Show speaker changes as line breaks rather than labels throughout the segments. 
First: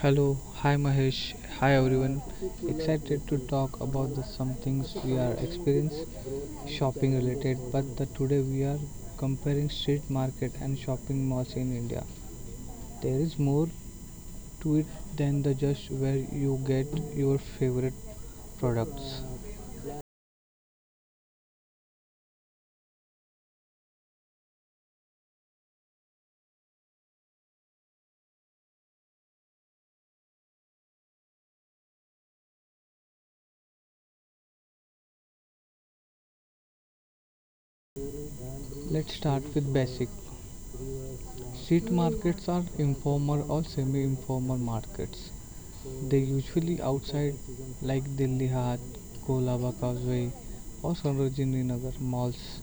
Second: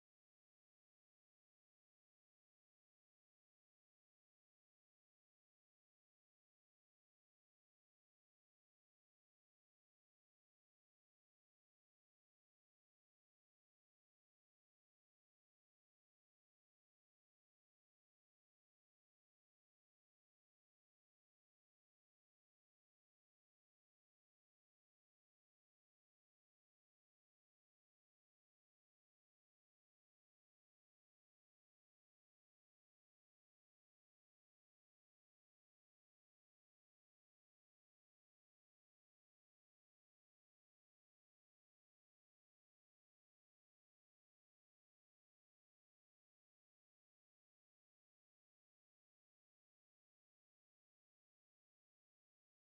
Hello, hi Mahesh, hi everyone. Excited to talk about the some things we are experience shopping related, but the today we are comparing street market and shopping malls in India. There is more to it than the just where you get your favorite products. Let's start with basic. Street markets are informal or semi informal markets. They usually outside like Delhi Hat, Kolaba Causeway or Sarojini Nagar. Malls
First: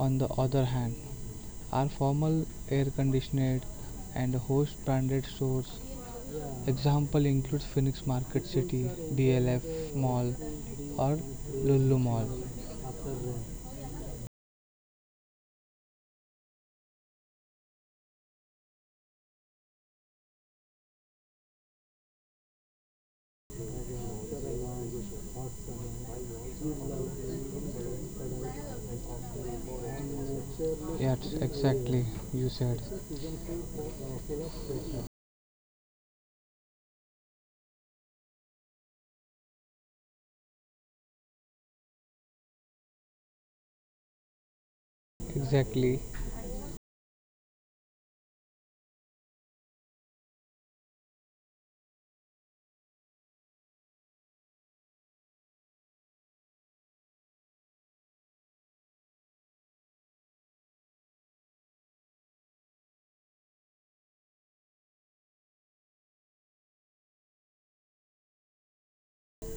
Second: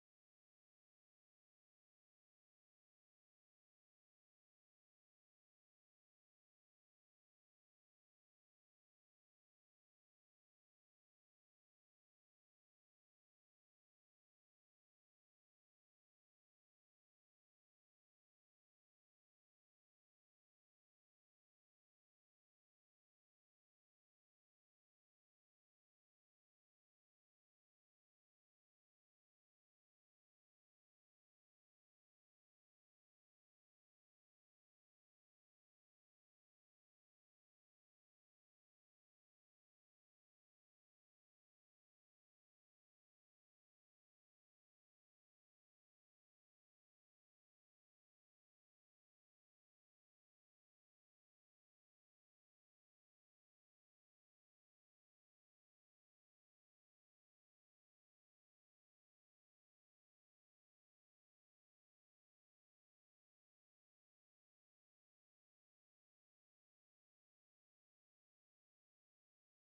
on the other hand are formal air conditioned and host branded stores. Example includes Phoenix Market City, DLF Mall or Lulu Mall. Yes, exactly you said. Exactly.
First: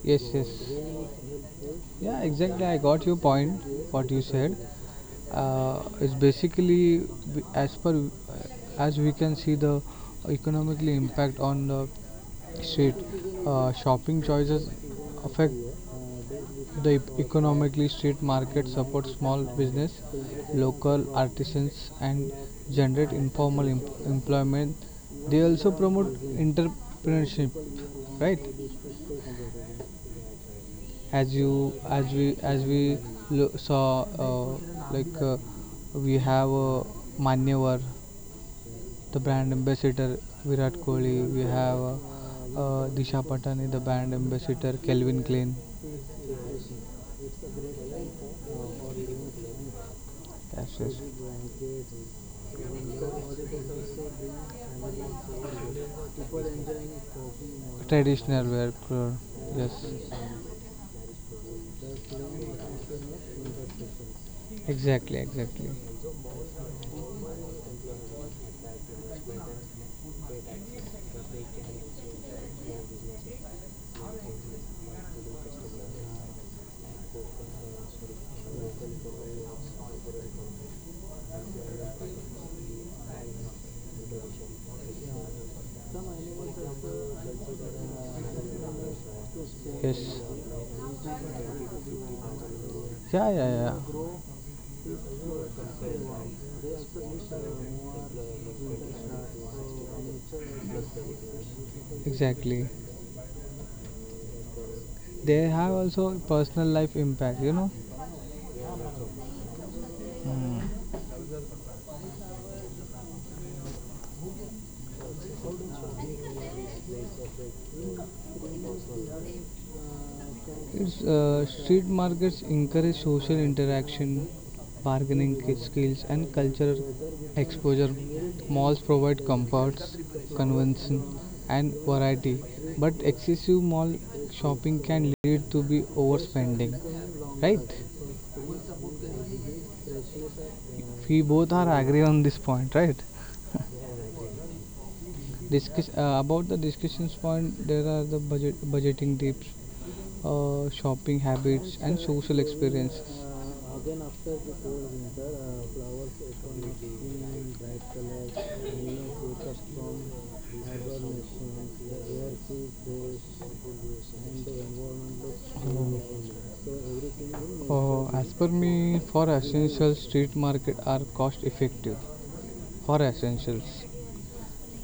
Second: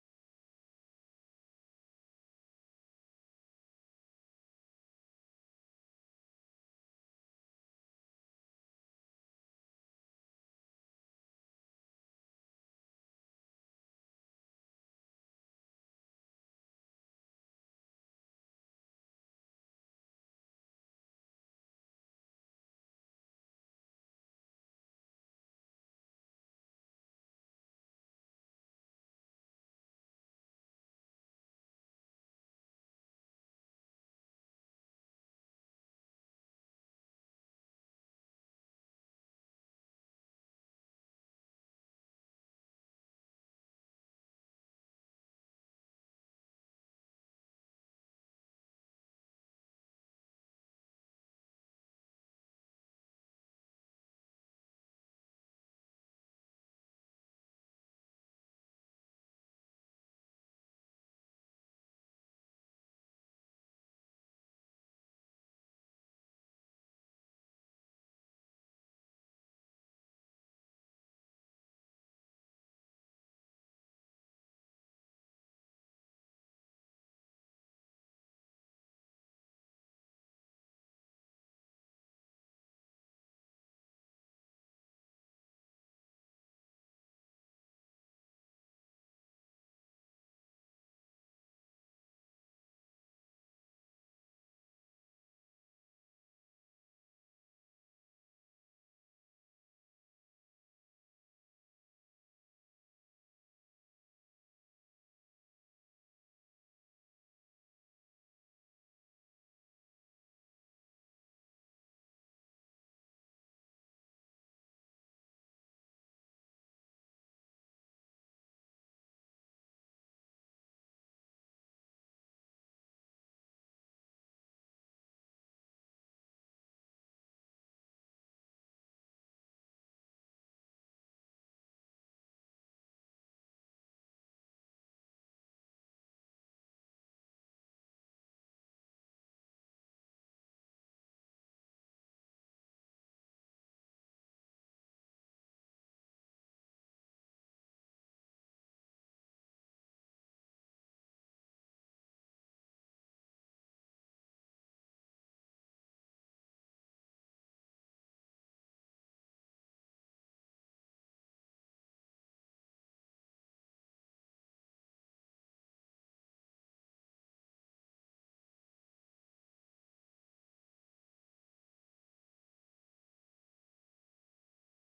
Yes, yes. Yeah, exactly, I got your point. What you said. It's basically as per as we can see the economically impact on the street shopping choices affect the economically street market support small business, local artisans, and generate informal employment. They also promote entrepreneurship, right? As we saw, like, we have, Manyavar the brand ambassador Virat Kohli, we have, Disha Patani the brand ambassador Kelvin Klein. Yes, yes, traditional wear clothes. Yes, exactly, exactly. Yes, yeah, yeah, yeah, exactly. They have also personal life impact. Mm. Street markets encourage social interaction, bargaining skills, and cultural exposure. Malls provide comforts, convention, and variety, but excessive mall shopping can lead to be overspending. Right? We both are agree on this point, right? Discuss, about the discussions point. There are the budgeting tips, shopping habits. As per me, for essentials, street market are cost effective for essentials,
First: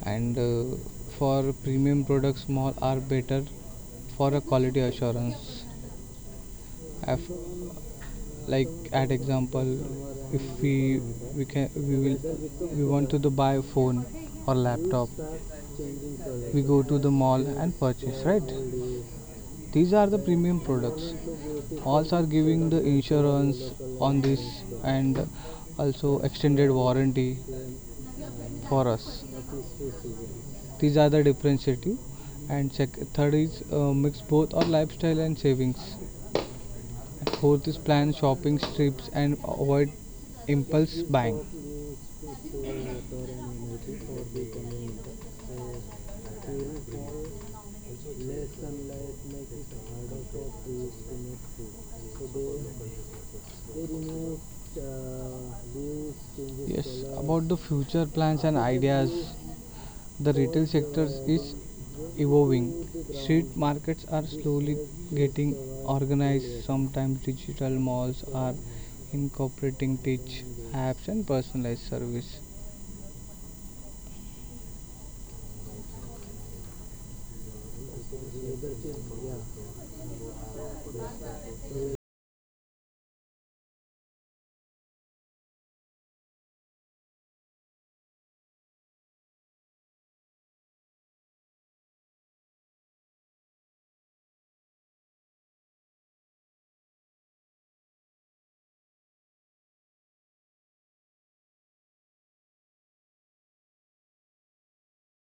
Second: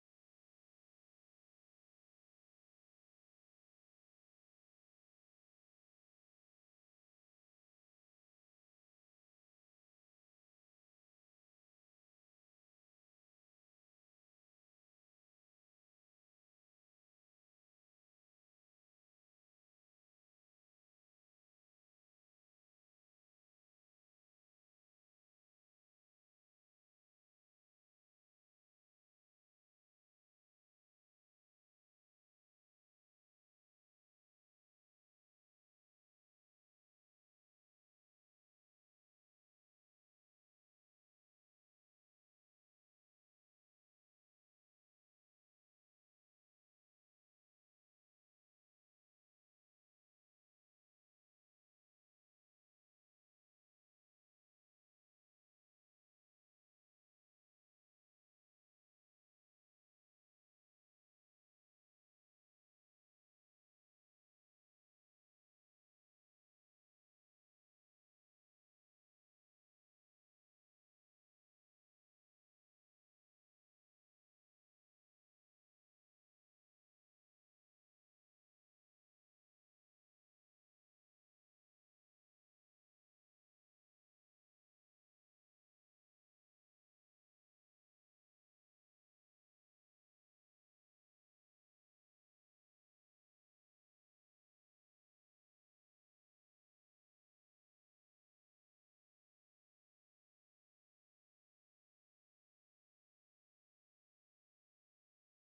and for premium products, mall are better for a quality assurance. Af Like at example, if we we can we will we want to the buy a phone or laptop, we go to the mall and purchase, right? These are the premium products. Also are giving the insurance on this, and also extended warranty for us. These are the differentiative. And third is, mix both our lifestyle and savings. Fourth is plan shopping trips and avoid impulse buying. Yes, about the future plans and ideas, the retail sector is evolving. Street markets are slowly getting organized. Sometimes digital malls are incorporating tech apps and personalized service.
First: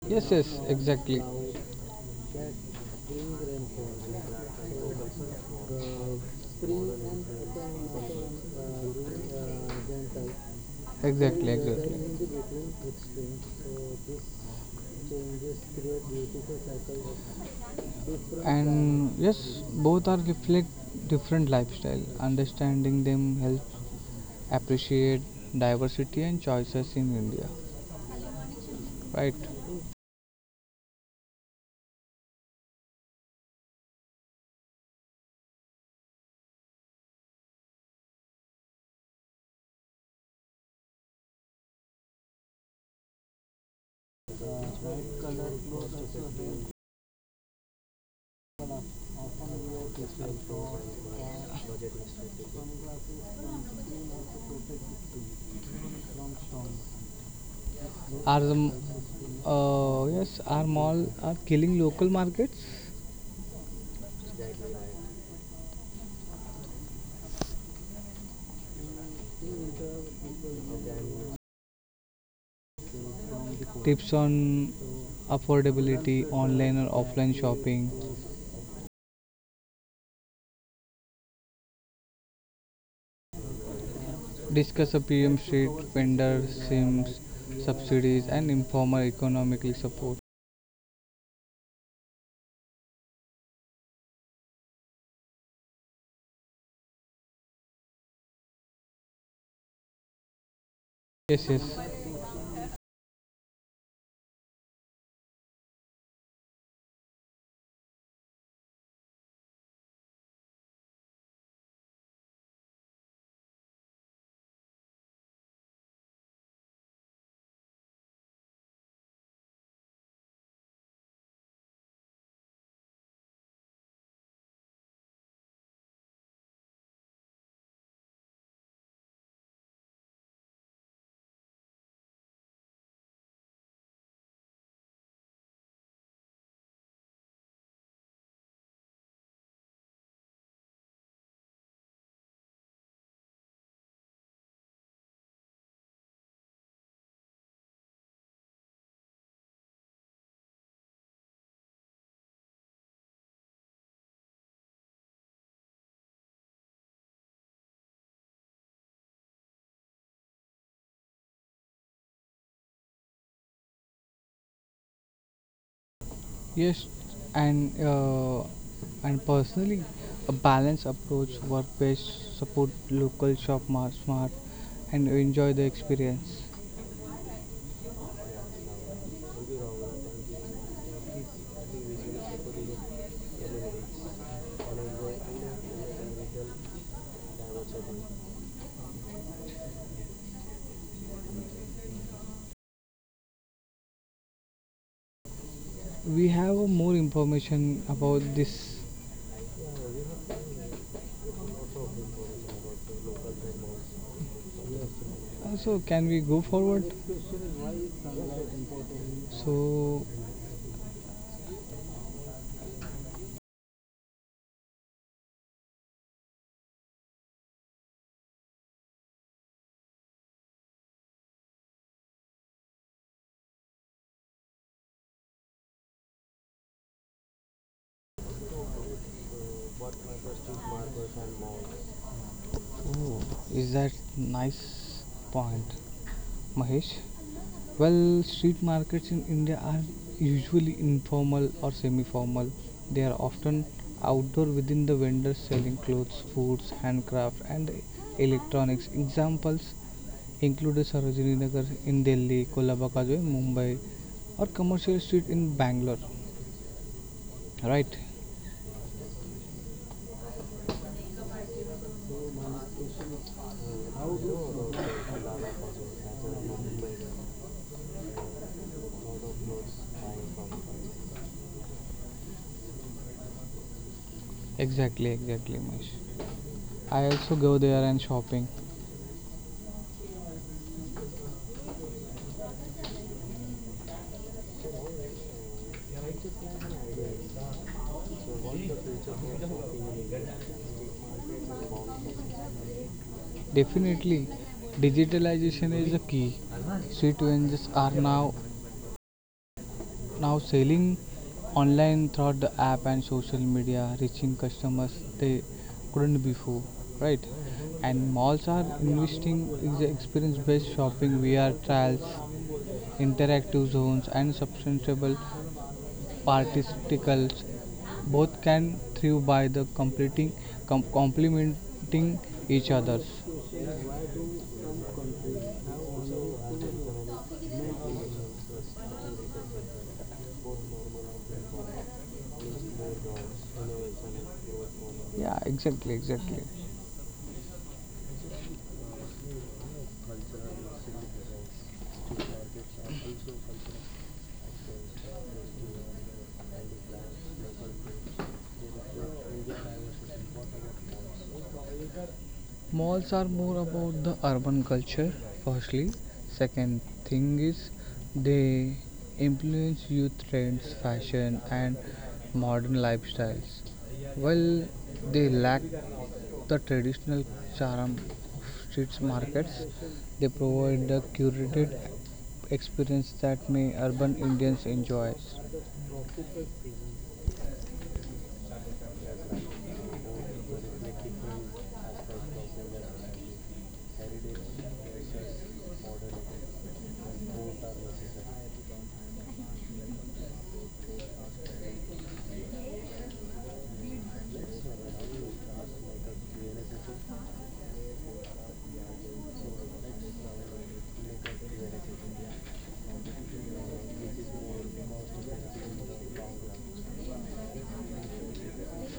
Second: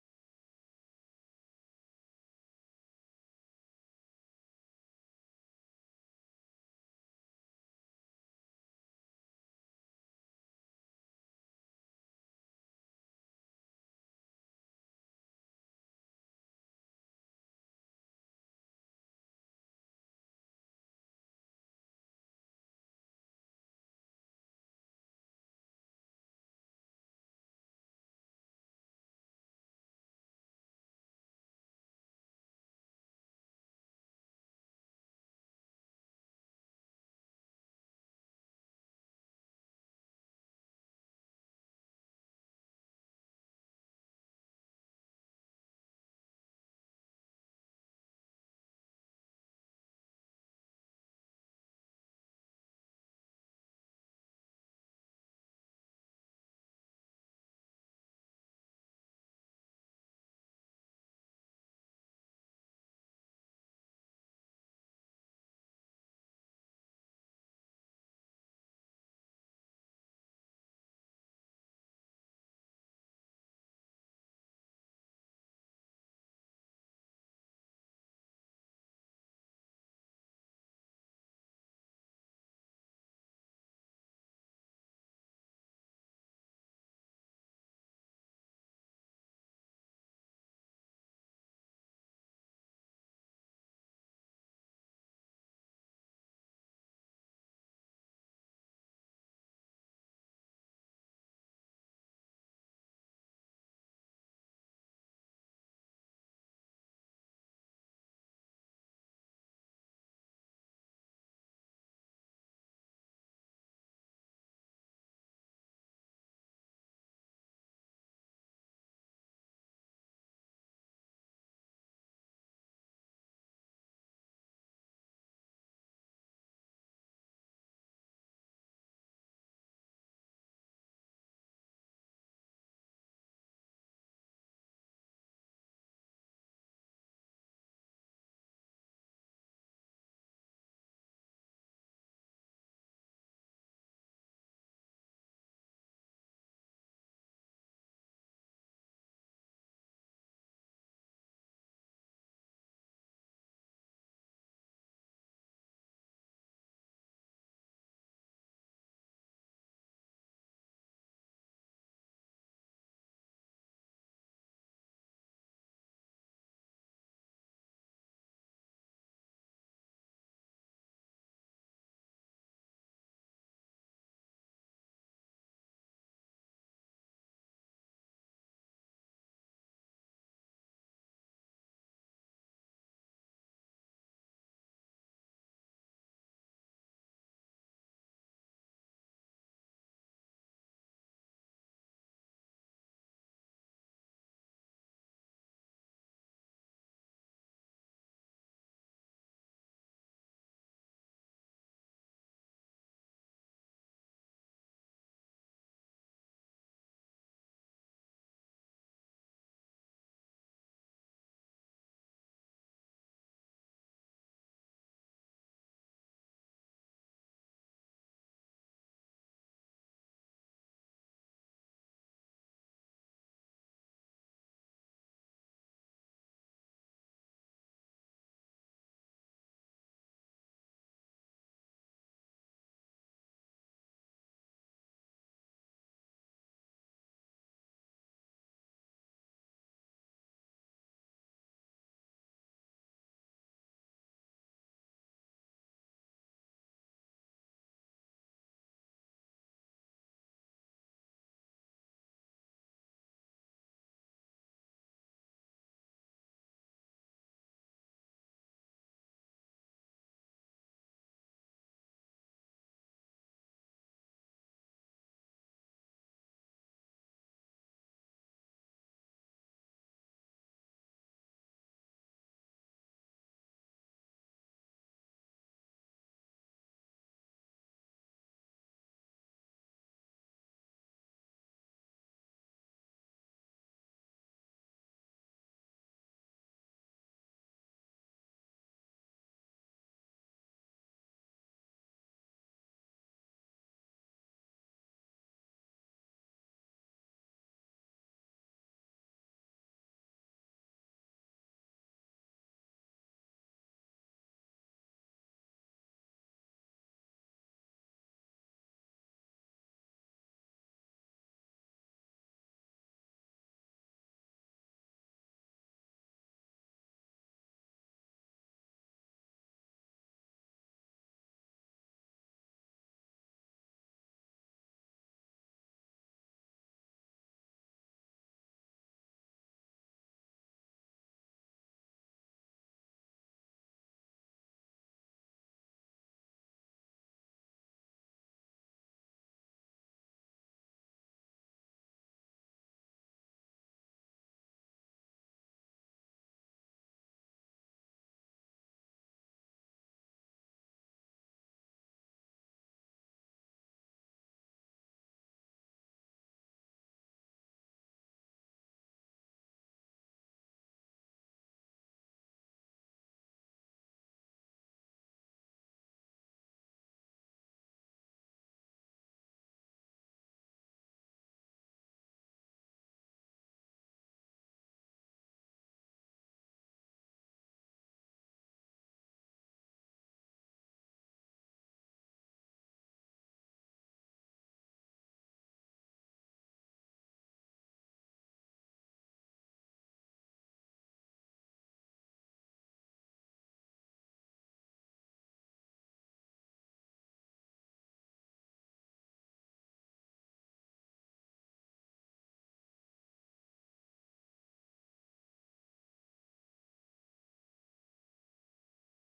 Yes, yes, exactly. Exactly, exactly. And yes, both are reflect different lifestyle. Understanding them helps appreciate diversity and choices in India. Right? Are the m- yes, are mall are killing local markets? Tips on affordability, online or offline shopping, discuss a PM street vendor schemes, subsidies, and informal economically support. Yes, yes, yes, and uh, and personally, a balanced approach, work-based support, local shop, smart, and enjoy the experience. We have, more information about this. So can we go forward? So Is that nice point, Mahesh? Well, street markets in India are usually informal or semi formal. They are often outdoor within the vendors selling clothes, foods, handcraft, and electronics. Examples include Sarojini Nagar in Delhi, Kolabaka in Mumbai, or commercial street in Bangalore. Right? Exactly, exactly, Mahesh. I also go there and shopping. Definitely, digitalization is a key. Street vendors are now selling online throughout the app and social media, reaching customers they couldn't before, right? And malls are investing in the experience-based shopping, VR trials, interactive zones, and substantial particles. Both can thrive by the complementing each others. Yeah, exactly, exactly. Malls are more about the urban culture, firstly. Second thing is they influence youth trends, fashion, and modern lifestyles. While they lack the traditional charm of street markets, they provide the curated experience that many urban Indians enjoy.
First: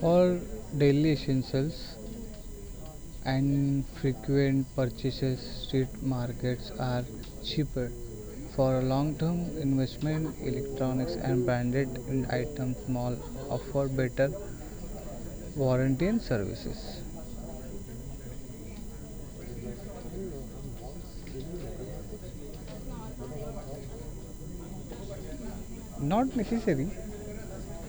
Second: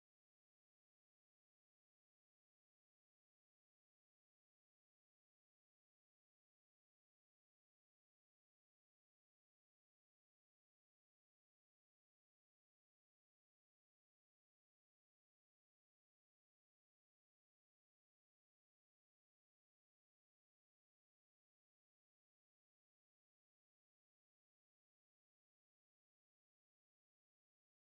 For daily essentials and frequent purchases, street markets are cheaper. For long-term investment, electronics and branded items mall offer better warranty and services. Not necessary.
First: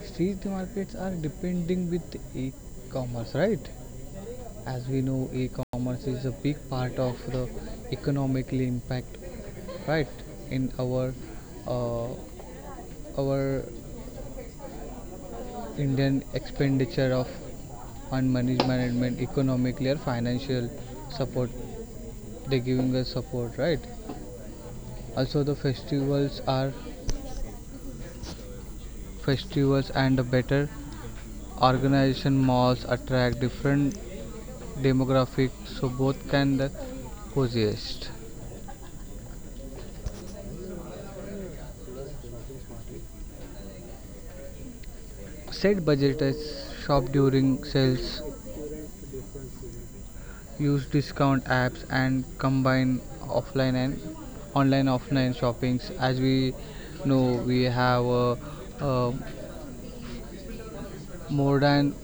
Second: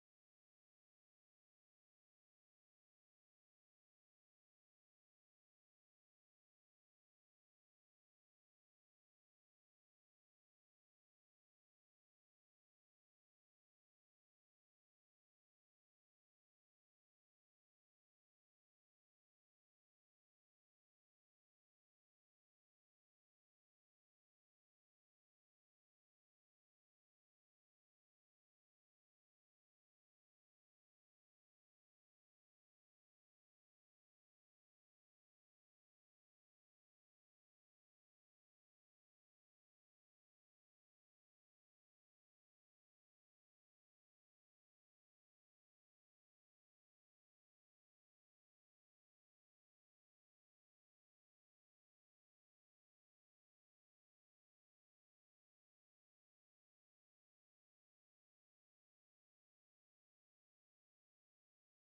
Street markets are depending with e-commerce, right? As we know, e-commerce is a big part of the economically impact, right? In uh, our Indian expenditure of on money management, economically or financial support, they giving us support, right? Also, the festivals are festivals and a better organization malls attract different demographics, so both can the coexist. Set budgets, shop during sales, use discount apps, and combine offline and online offline shoppings. As we know, we have, uh, more than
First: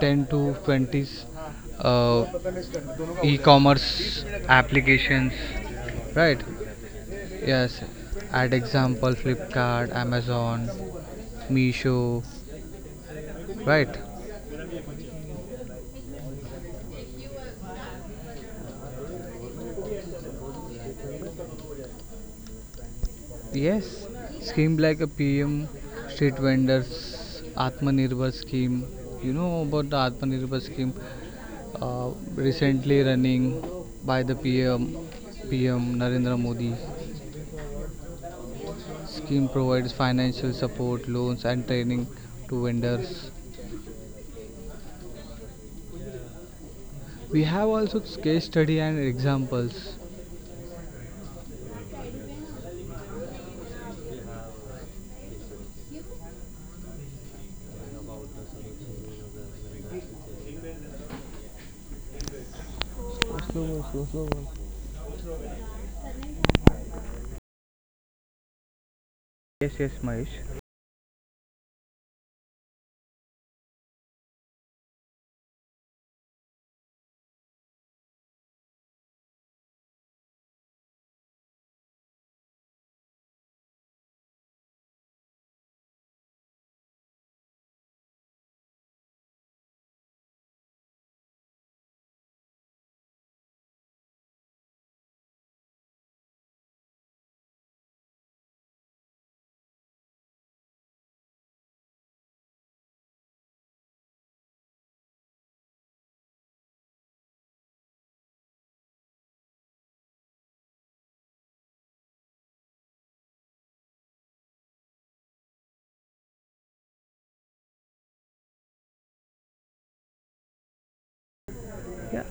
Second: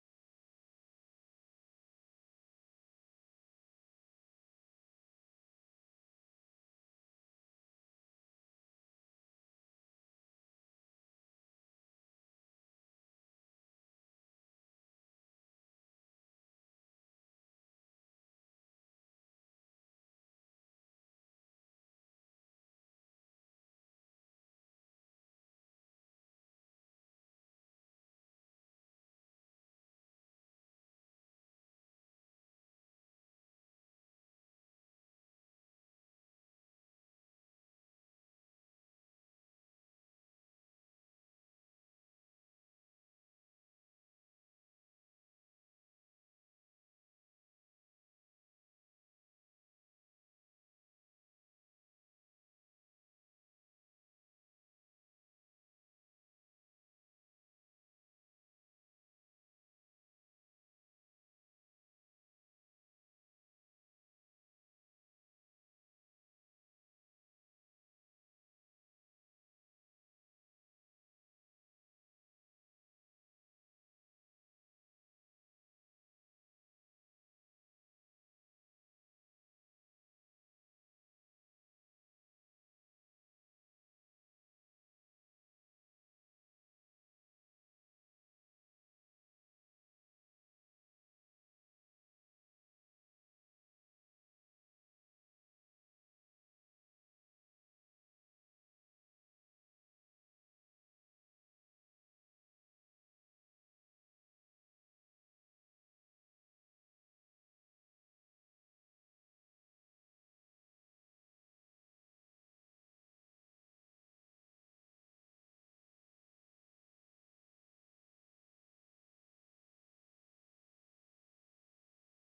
10 to 20, uh, e-commerce applications, right? Yes. At example, Flipkart, Amazon, Meesho, right? Yes, scheme like a PM, street vendors, Atmanirbhar scheme. You know about the Atmanirbhar scheme, recently running by the PM, PM Narendra Modi. Scheme provides financial support, loans, and training to vendors. We have also case study and examples. Slow, slow, slow, slow. Yes, yes, Mahesh.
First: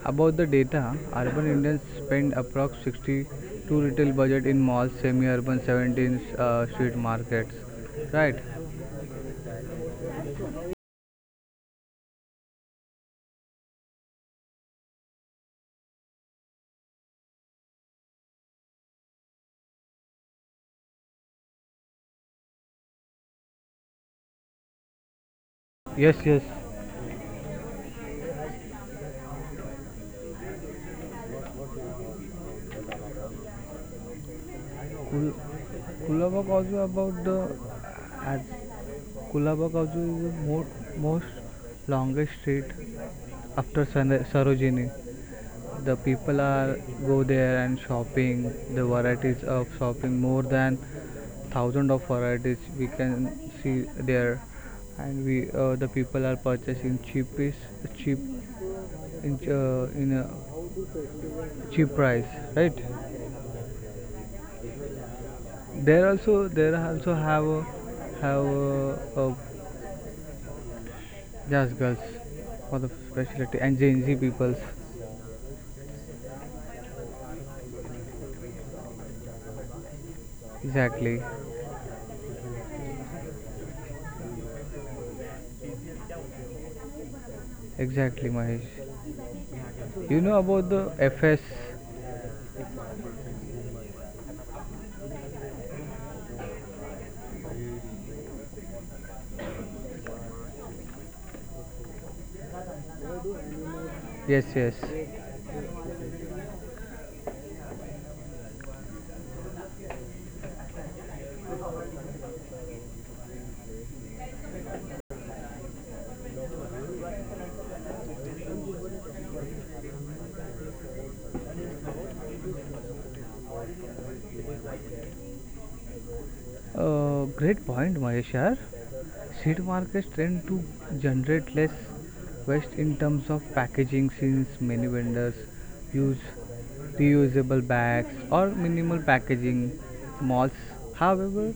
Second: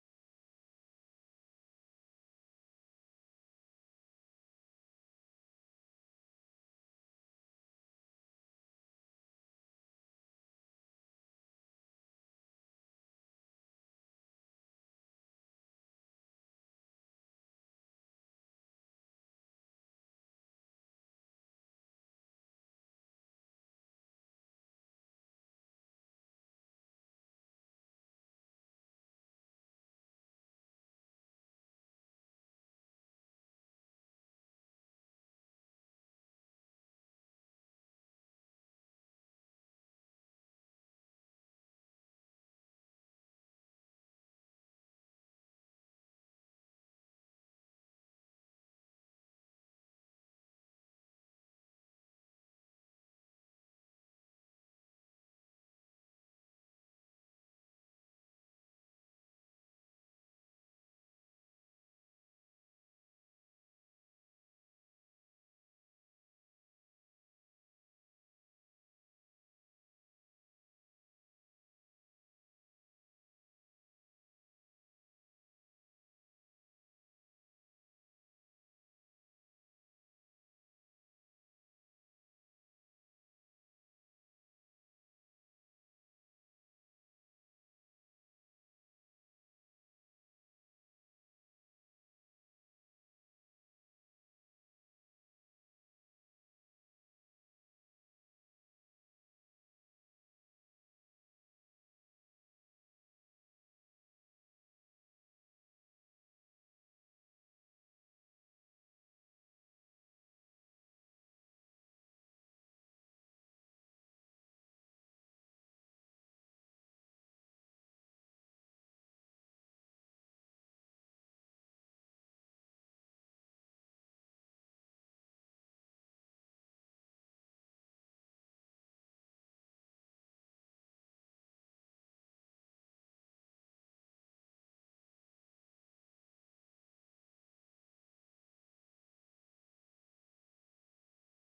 About the data, urban Indians spend approx 62 retail budget in malls, semi-urban 17, street markets. Right? Yes, yes. Kul- Kulabak also about the, as Kulabak also is the most longest street after Sarojini. The people are go there and shopping, the varieties of shopping more than thousand of varieties we can see there. And we the people are purchasing cheapest cheap in a cheap price, right? There also, a just girls for the specialty and gen z peoples. Exactly, exactly, Mahesh. You know about the fs? Yes, yes. Great point, Maheshar. Seed markets tend to generate less waste in terms of packaging since many vendors use reusable bags or minimal packaging malls. However,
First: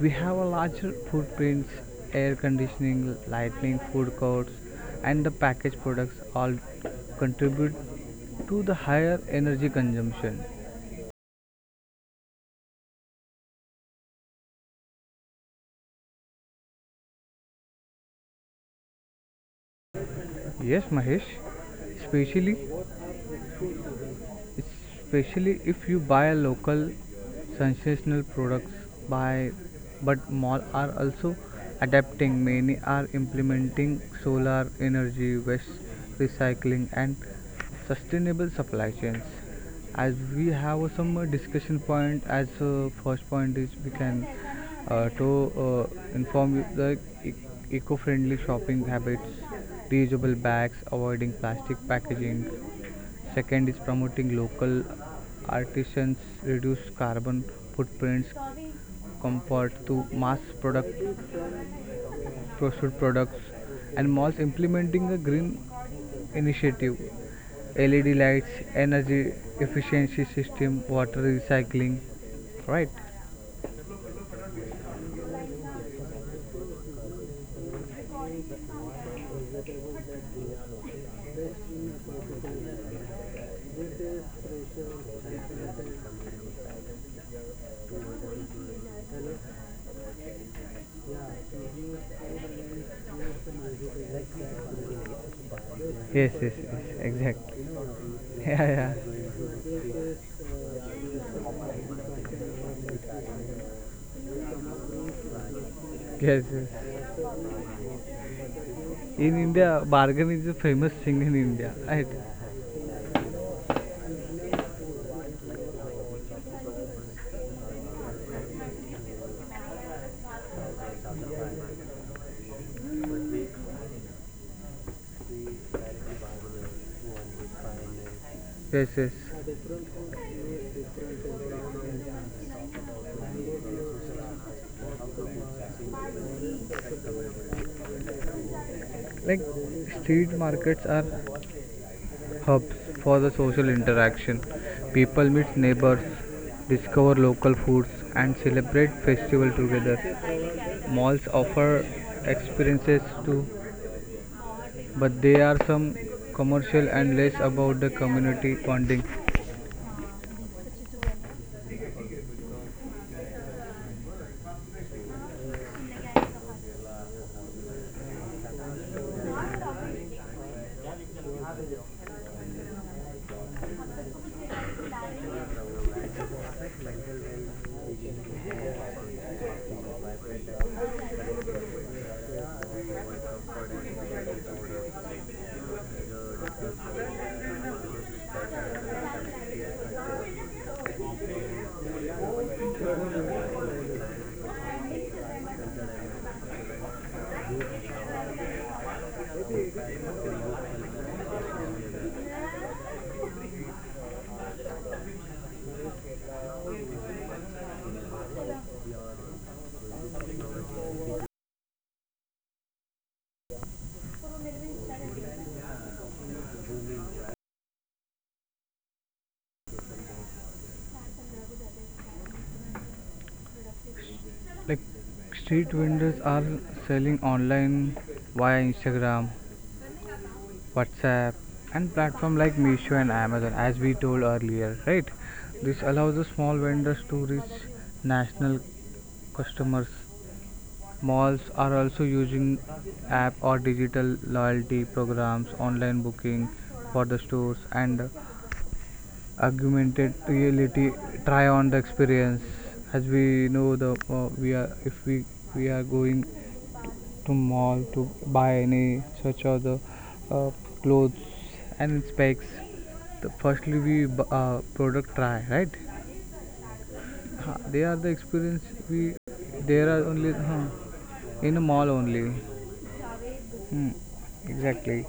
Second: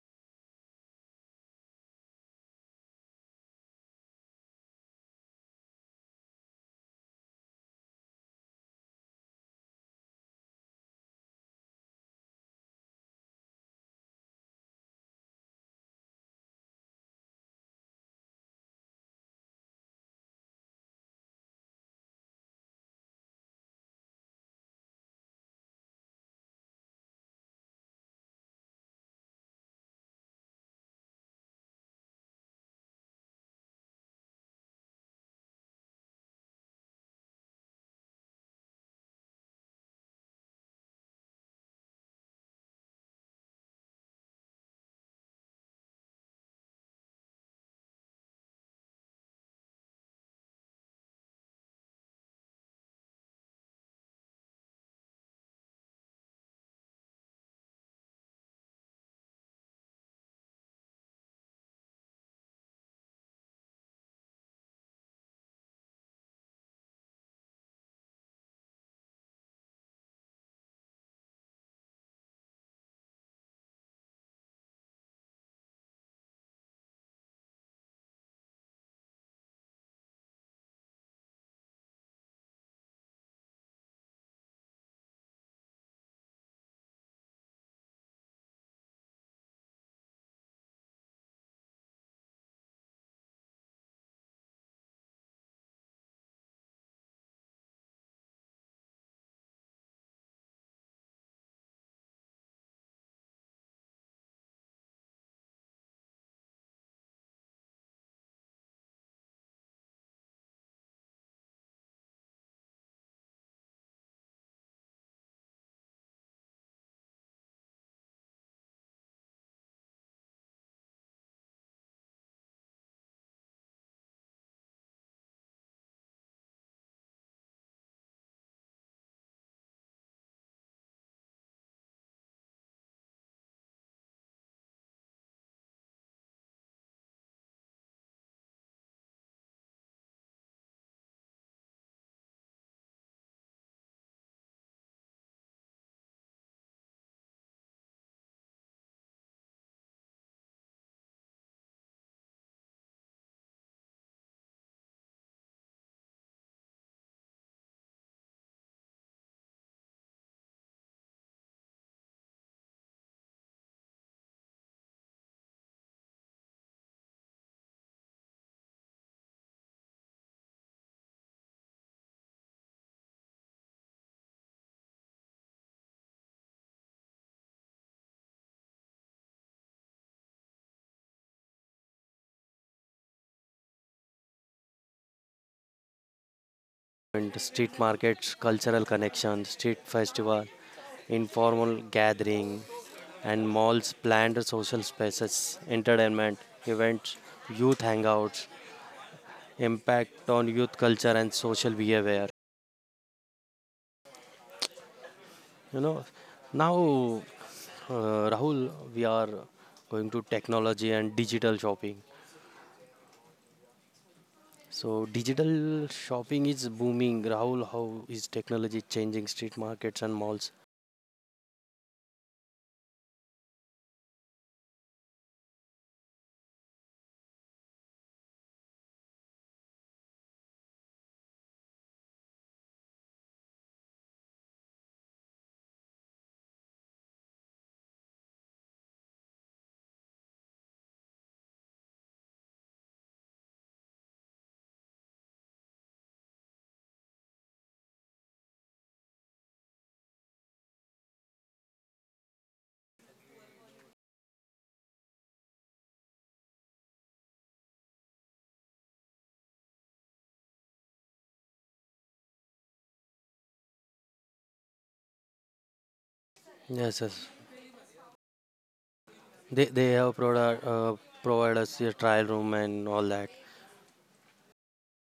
we have a larger footprints, air conditioning, lighting, food courts, and the packaged products all contribute to the higher energy consumption. Yes, Mahesh, especially especially if you buy local sensational products by, but malls are also adapting. Many are implementing solar energy waste recycling and sustainable supply chains. As we have, some, discussion point, as, first point is we can, to inform you the. Eco-friendly shopping habits, reusable bags, avoiding plastic packaging. Second is promoting local artisans, reduce carbon footprints compared to mass product pursued products, and malls implementing a green initiative. LED lights, energy efficiency system, water recycling. Right? Yes, yes, yes, exactly. Yeah, yeah. Yes, yes. In India, bargain is a famous thing in India, right? Yes, yes. Like, street markets are hubs for the social interaction. People meet neighbors, discover local foods, and celebrate festival together. Malls offer experiences too, but they are some commercial and less about the community bonding.
And street markets, cultural connection, street festival, informal gathering, and malls planned social spaces, entertainment, events, youth hangouts, impact on youth culture and social behavior. You know, now uh, Rahul, we are going to technology and digital shopping. So digital shopping is booming. Rahul, how is technology changing street markets and malls?
Like, street vendors are selling online via Instagram, WhatsApp, and platform like Meesho and Amazon, as we told earlier, right? This allows the small vendors to reach national customers. Malls are also using app or digital loyalty programs, online booking for the stores, and augmented reality try on the experience. As we know, the we are if we are going to mall to buy any such other, uh, clothes and specs, the firstly we product try, right?
Yes, yes.
Ha, they are the experience. We
They
There are
have
only,
provided provided
in a
us a
mall
trial
only.
room and all that.
Hmm, exactly.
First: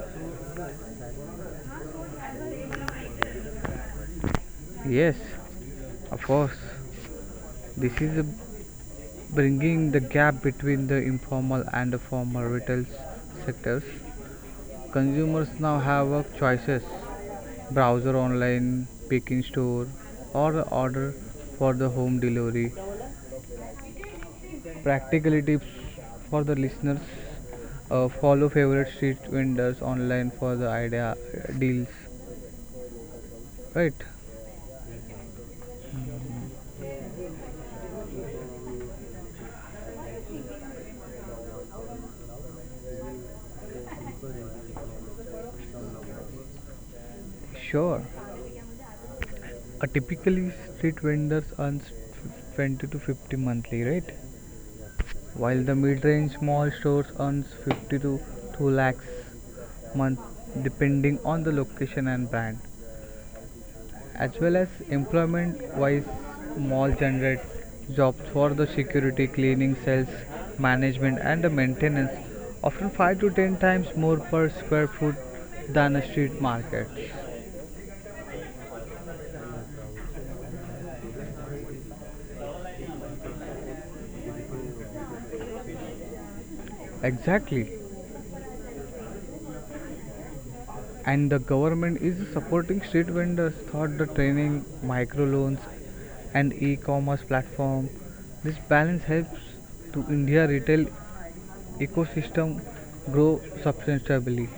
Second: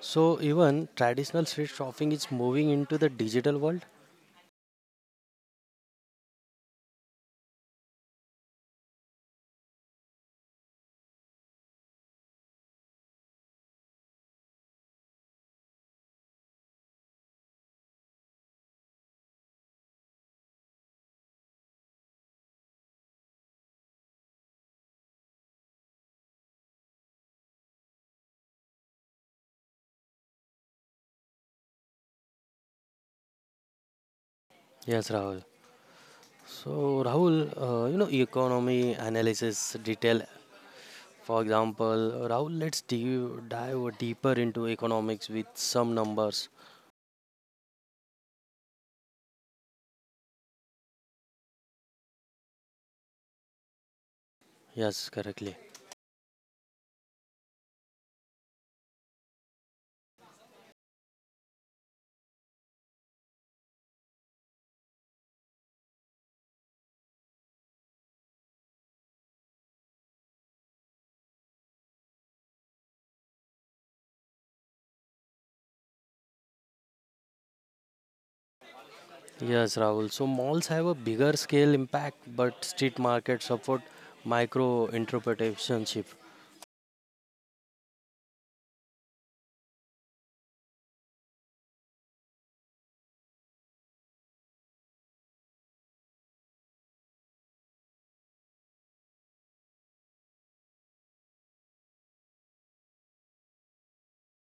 So even traditional street shopping is moving into the digital world.
Yes, of course. This is bringing the gap between the informal and the formal retail sectors. Consumers now have choices: browser online, pick in store, or order for the home delivery. Practical tips for the listeners, follow favorite street vendors online for the idea deals, right?
Yes, Rahul. So Rahul, you know economy analysis detail. For example, Rahul, let's dive deeper into economics with some numbers.
Sure. A typically street vendors earns 20 to 50 monthly, right?
Yes, correctly.
While the mid-range small stores earns 50 to 2 lakhs month depending on the location and brand. As well as employment wise, mall generates jobs for the security, cleaning, sales, management and the maintenance, often 5 to 10 times more per square foot than a street market.
Yes, Rahul. So malls have a bigger scale impact, but street markets support micro entrepreneurship.
Exactly. And the government is supporting street vendors through the training, microloans and e-commerce platform. This balance helps to India retail ecosystem grow substantially.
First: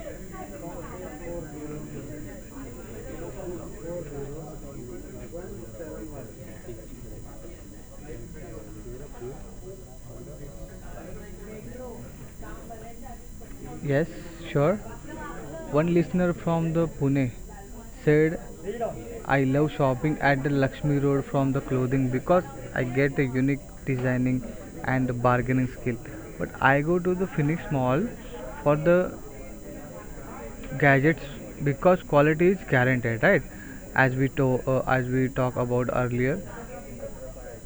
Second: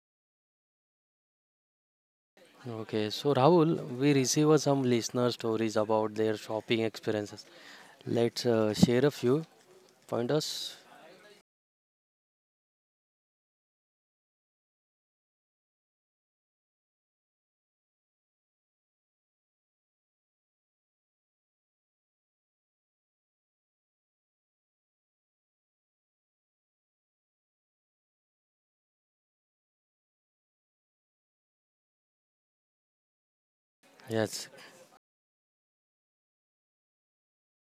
Okay, so Rahul, we received some listener stories about their shopping experiences. Let's share a few pointers.
Yes, sure. One listener from the Pune said, "I love shopping at the Lakshmi Road from the clothing because I get a unique designing and bargaining skill. But I go to the Phoenix Mall for the gadgets because quality is guaranteed, right? As we
Yes,
to, as we talk about earlier."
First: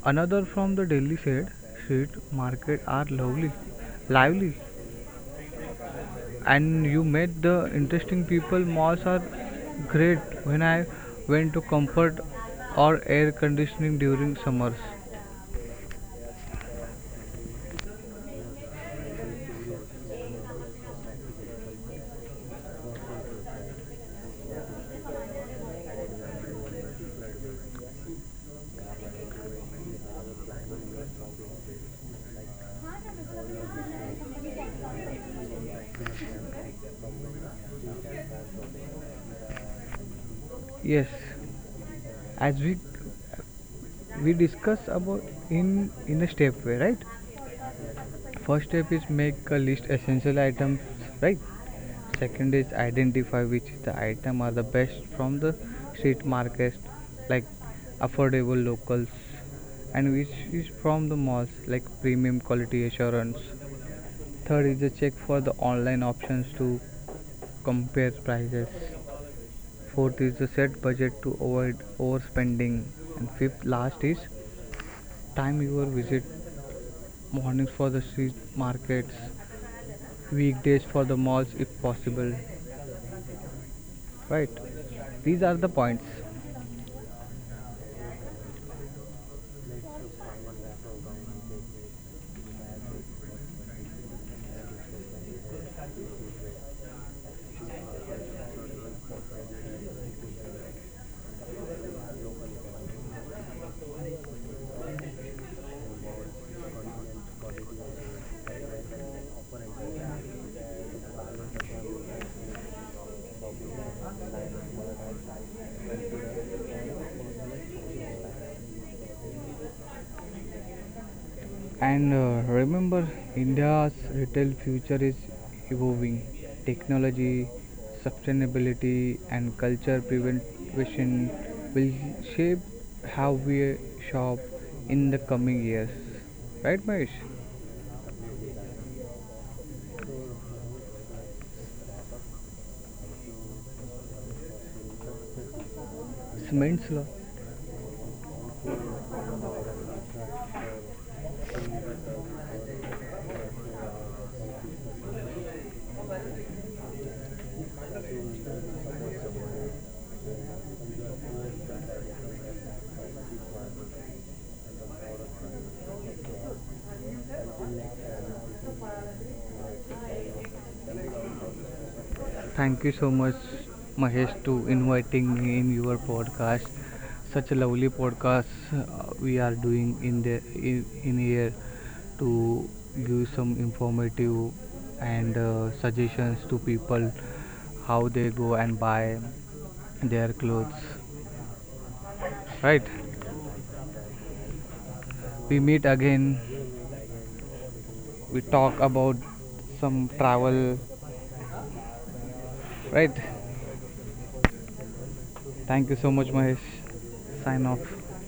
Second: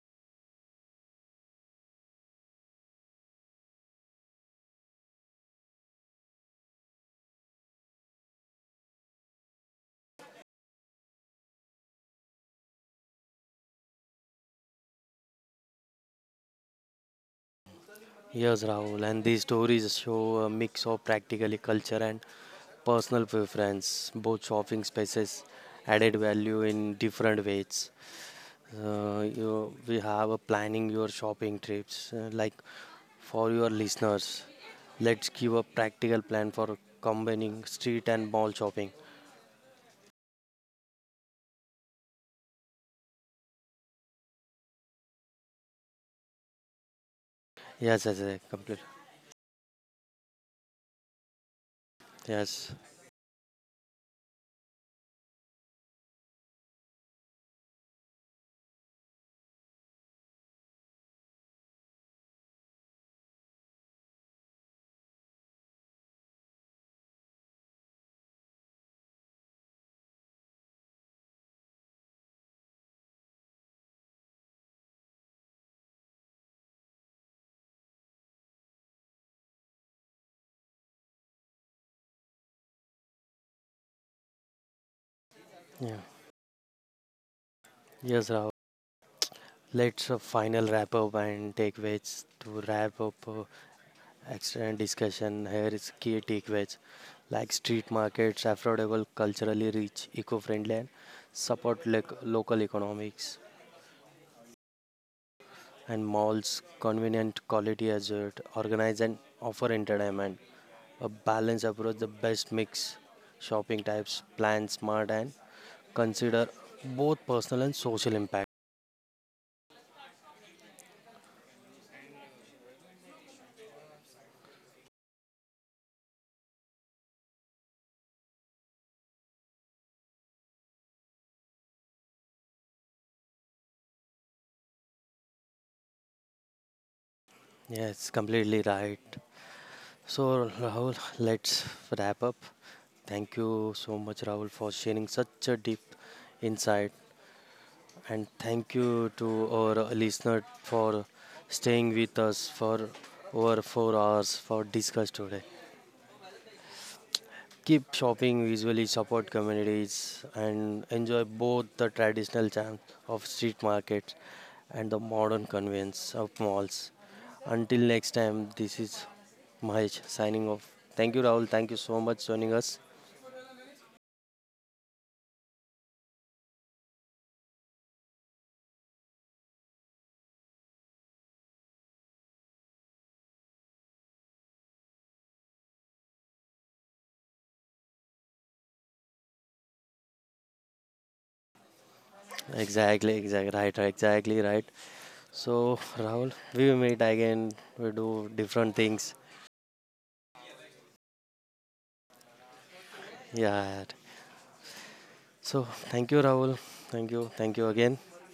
Another from the Delhi said, street market are lively and you met the interesting people. Malls are great when I went to comfort or air conditioning during summers.
yes, Rahul. And these stories show a mix of practically culture and personal preference. Both shopping spaces added value in different ways. We have a planning your shopping trips, like for your listeners. Let's give a practical plan for combining street and mall shopping.
Yes, as we discuss about in a step way, right?
Yes, yes, yes,
First
complete.
step is make a list essential items, right? Second
Yes.
is identify which the item are the best from the street markets, like affordable locals, and which is from the malls, like premium quality assurance. Third is a check for the online options to compare prices. Fourth is a set budget to avoid overspending. And fifth, last is time your visit, mornings for the street markets, weekdays for the malls if possible. Right? These are the
Yeah.
points.
Yes, Rahul. Let's final wrap up and takeaways to wrap up excellent discussion. Here is key takeaways like street markets, affordable, culturally rich, eco-friendly, and support local economics and malls, convenient, quality assured, organize and offer entertainment. A balanced approach, the best mix, shopping types, plan smart and consider both personal and social impact.
And remember, India's retail future is evolving. Technology, sustainability, and culture prevention will shape how we shop in the coming years. Right, Mahesh?
Yes, completely right. So, Rahul, let's wrap up. Thank you so much, Rahul, for sharing such a deep
It's
insight.
men's law.
And thank you to our listener for staying with us for over 4 hours for discuss today. Keep shopping visually, support communities, and enjoy both the traditional charm of street markets and the modern convenience of malls. Until next time, this is Mahesh signing off. Thank you, Rahul. Thank you so much joining us.
Thank you so much, Mahesh, to inviting me in your podcast. Such a lovely podcast, we are doing in in here to give some informative and suggestions to people how they go and buy their clothes. Right?
Exactly, exactly right, right, exactly right.
We
So,
meet
Rahul,
again.
we will meet again. We do
We
different
talk
things.
about some travel. Right?
Yeah. So,
Thank you
thank
so
you,
much,
Rahul.
Mahesh.
Thank you
Sign
again.
off.